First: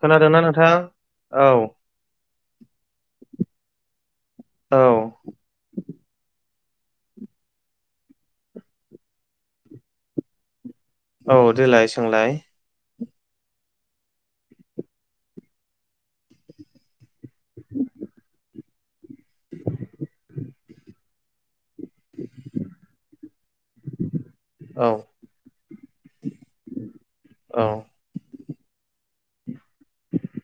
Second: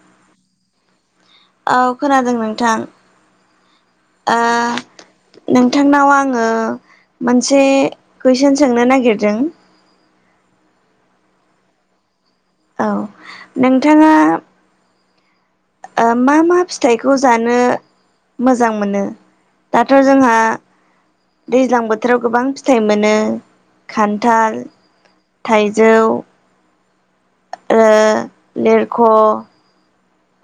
खोनादोंना नोंथां? औ खोनादों नोंथां। ओ औ नोंथांनाव आङो मोनसे कुइसन सोंनो नागिरदों। औ देलाय सोंलाय। औ नोंथाङा मा मा फि थाइखौ जानो मोजां मोनो दाथ' जोंहा दैज्लां बोथोराव गोबां फिथाइ मोनो खान्थाल, औ थाइजौ औ ओ लेरख'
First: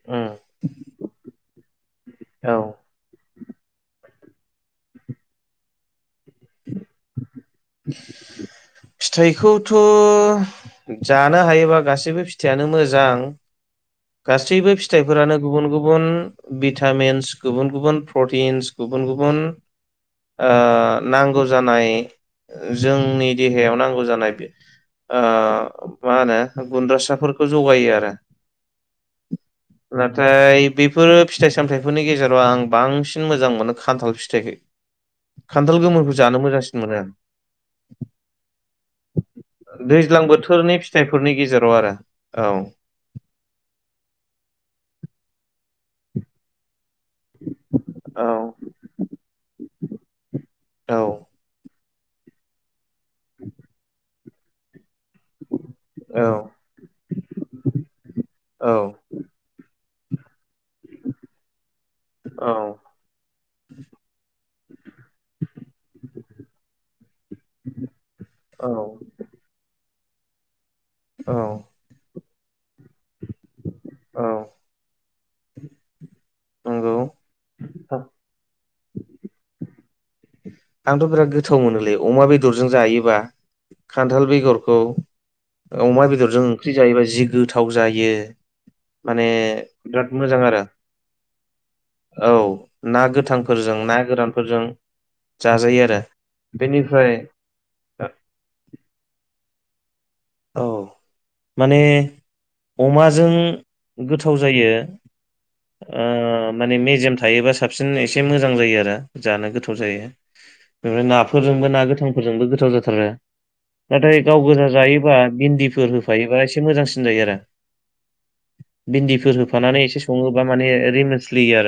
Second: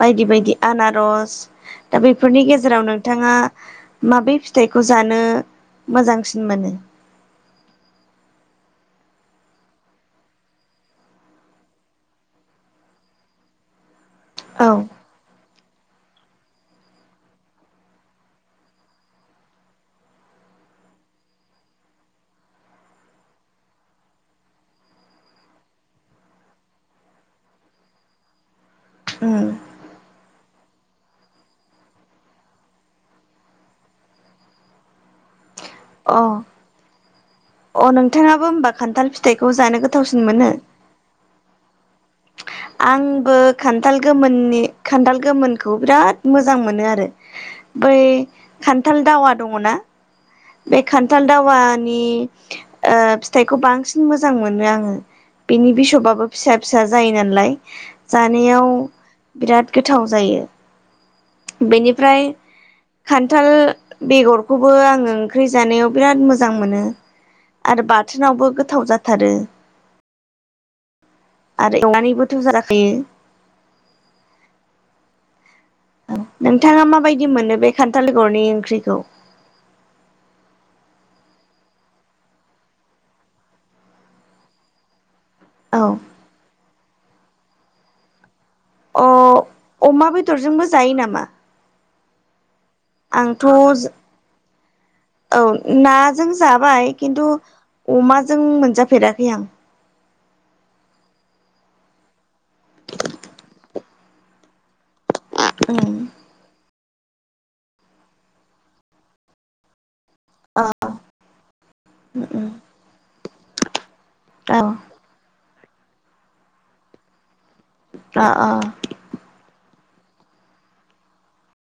बायदि उम बायदि आनारस। दा बेफोरनि औ गेजेराव नोंथाङा माबै फिथाइखौ जानो मोजांसिन मोनो? [inaudible] फिथाइखौथ' जानो हायोबा गासैबो फिथाइयानो मोजां। औ गासैबो फिथाइफोरानो गुबुन गुबुन भिटामिन्स गुबुन गुबुन प्रटिन्स गुबुन गुबुन ओ नांगौ जानाय जोंनि देहायाव नांगौ जानाय बे ओ मा होनो गुन्द्रासाफोरखौ जगायो आरो। उम। नाथाय बेफोर फिथाइ सामथायाइफोरनि गेजेराव आं बांसिन मोजां मोनो खान्थाल फिथाइखो। खान्थाल गोमोरखौ अ जानो मोजांसिन मोनो आं। अ नोंथाङाबो होमबा खान्थाल फिथाइखौ जानो दैज्लां गोथावसिन मोनो? बोथोरनि फिथाइफोरनि गेजेराव आरो। औ आं बो खान्थाल गोमोननि खान्थाल गोमोनखौ बिराद मोजां मोनो आरो। बै औ खान्थाल दावा दङ ना बे औ खान्थाल दावा नि ओ फिथाइखौ बांसिन मोजां मोनो आङो। बिनि बिसबाबो फिसा फिसा जायो नालाय। जानायाव औ बिराद गोथाव जायो बेनिफ्राय औ। खान्थाल बेगरखौबो आङो ओंख्रि जानायाव बिराद मोजां मोनो। आरो बाथोनावबो गोथाव जाथारो। औ। एवनानैबोथ' जा जाखायो। औ। नोंथाङा नंगौ माबायदि मोनो बे खान्थालगरनि ओंख्रिखौ? आंथ' बिराद गोथाव मोनोलै अमा बेदरजों जायोबा खान्थाल बेगरखौ औ अमा बेदरजों ओंख्रि जायोबा जि गोथाव जायो। अ माने अमा बिराद मोजां आरो। बेदरजोंबो जायो नामा औ ना आंथ' गोथांफोरजों ना गोरानफोरजों औ जाजायो आरो नाजों जाबाय बेनिफ्राय खिन्थु अमाजों मोनजाफेराखै आं। औ माने अमाजों गोथाव जायो। ओ माने मेजेम थायोबा साबसिन एसे मोजां जायो आरो जानो गोथाव जायो। औ ओ नाफोरजोंबो ना गोथांफोरजोंबो गोथाव जाथारो नाथाय गाव औ गोजा जायो। बा भिन्दिफोर होफायोबा एसे मोजांसिन जायो आरो। आ आ। भिन्दिफोर होफानानै एसे सङोबा माने रिमोन स्लियो आरो।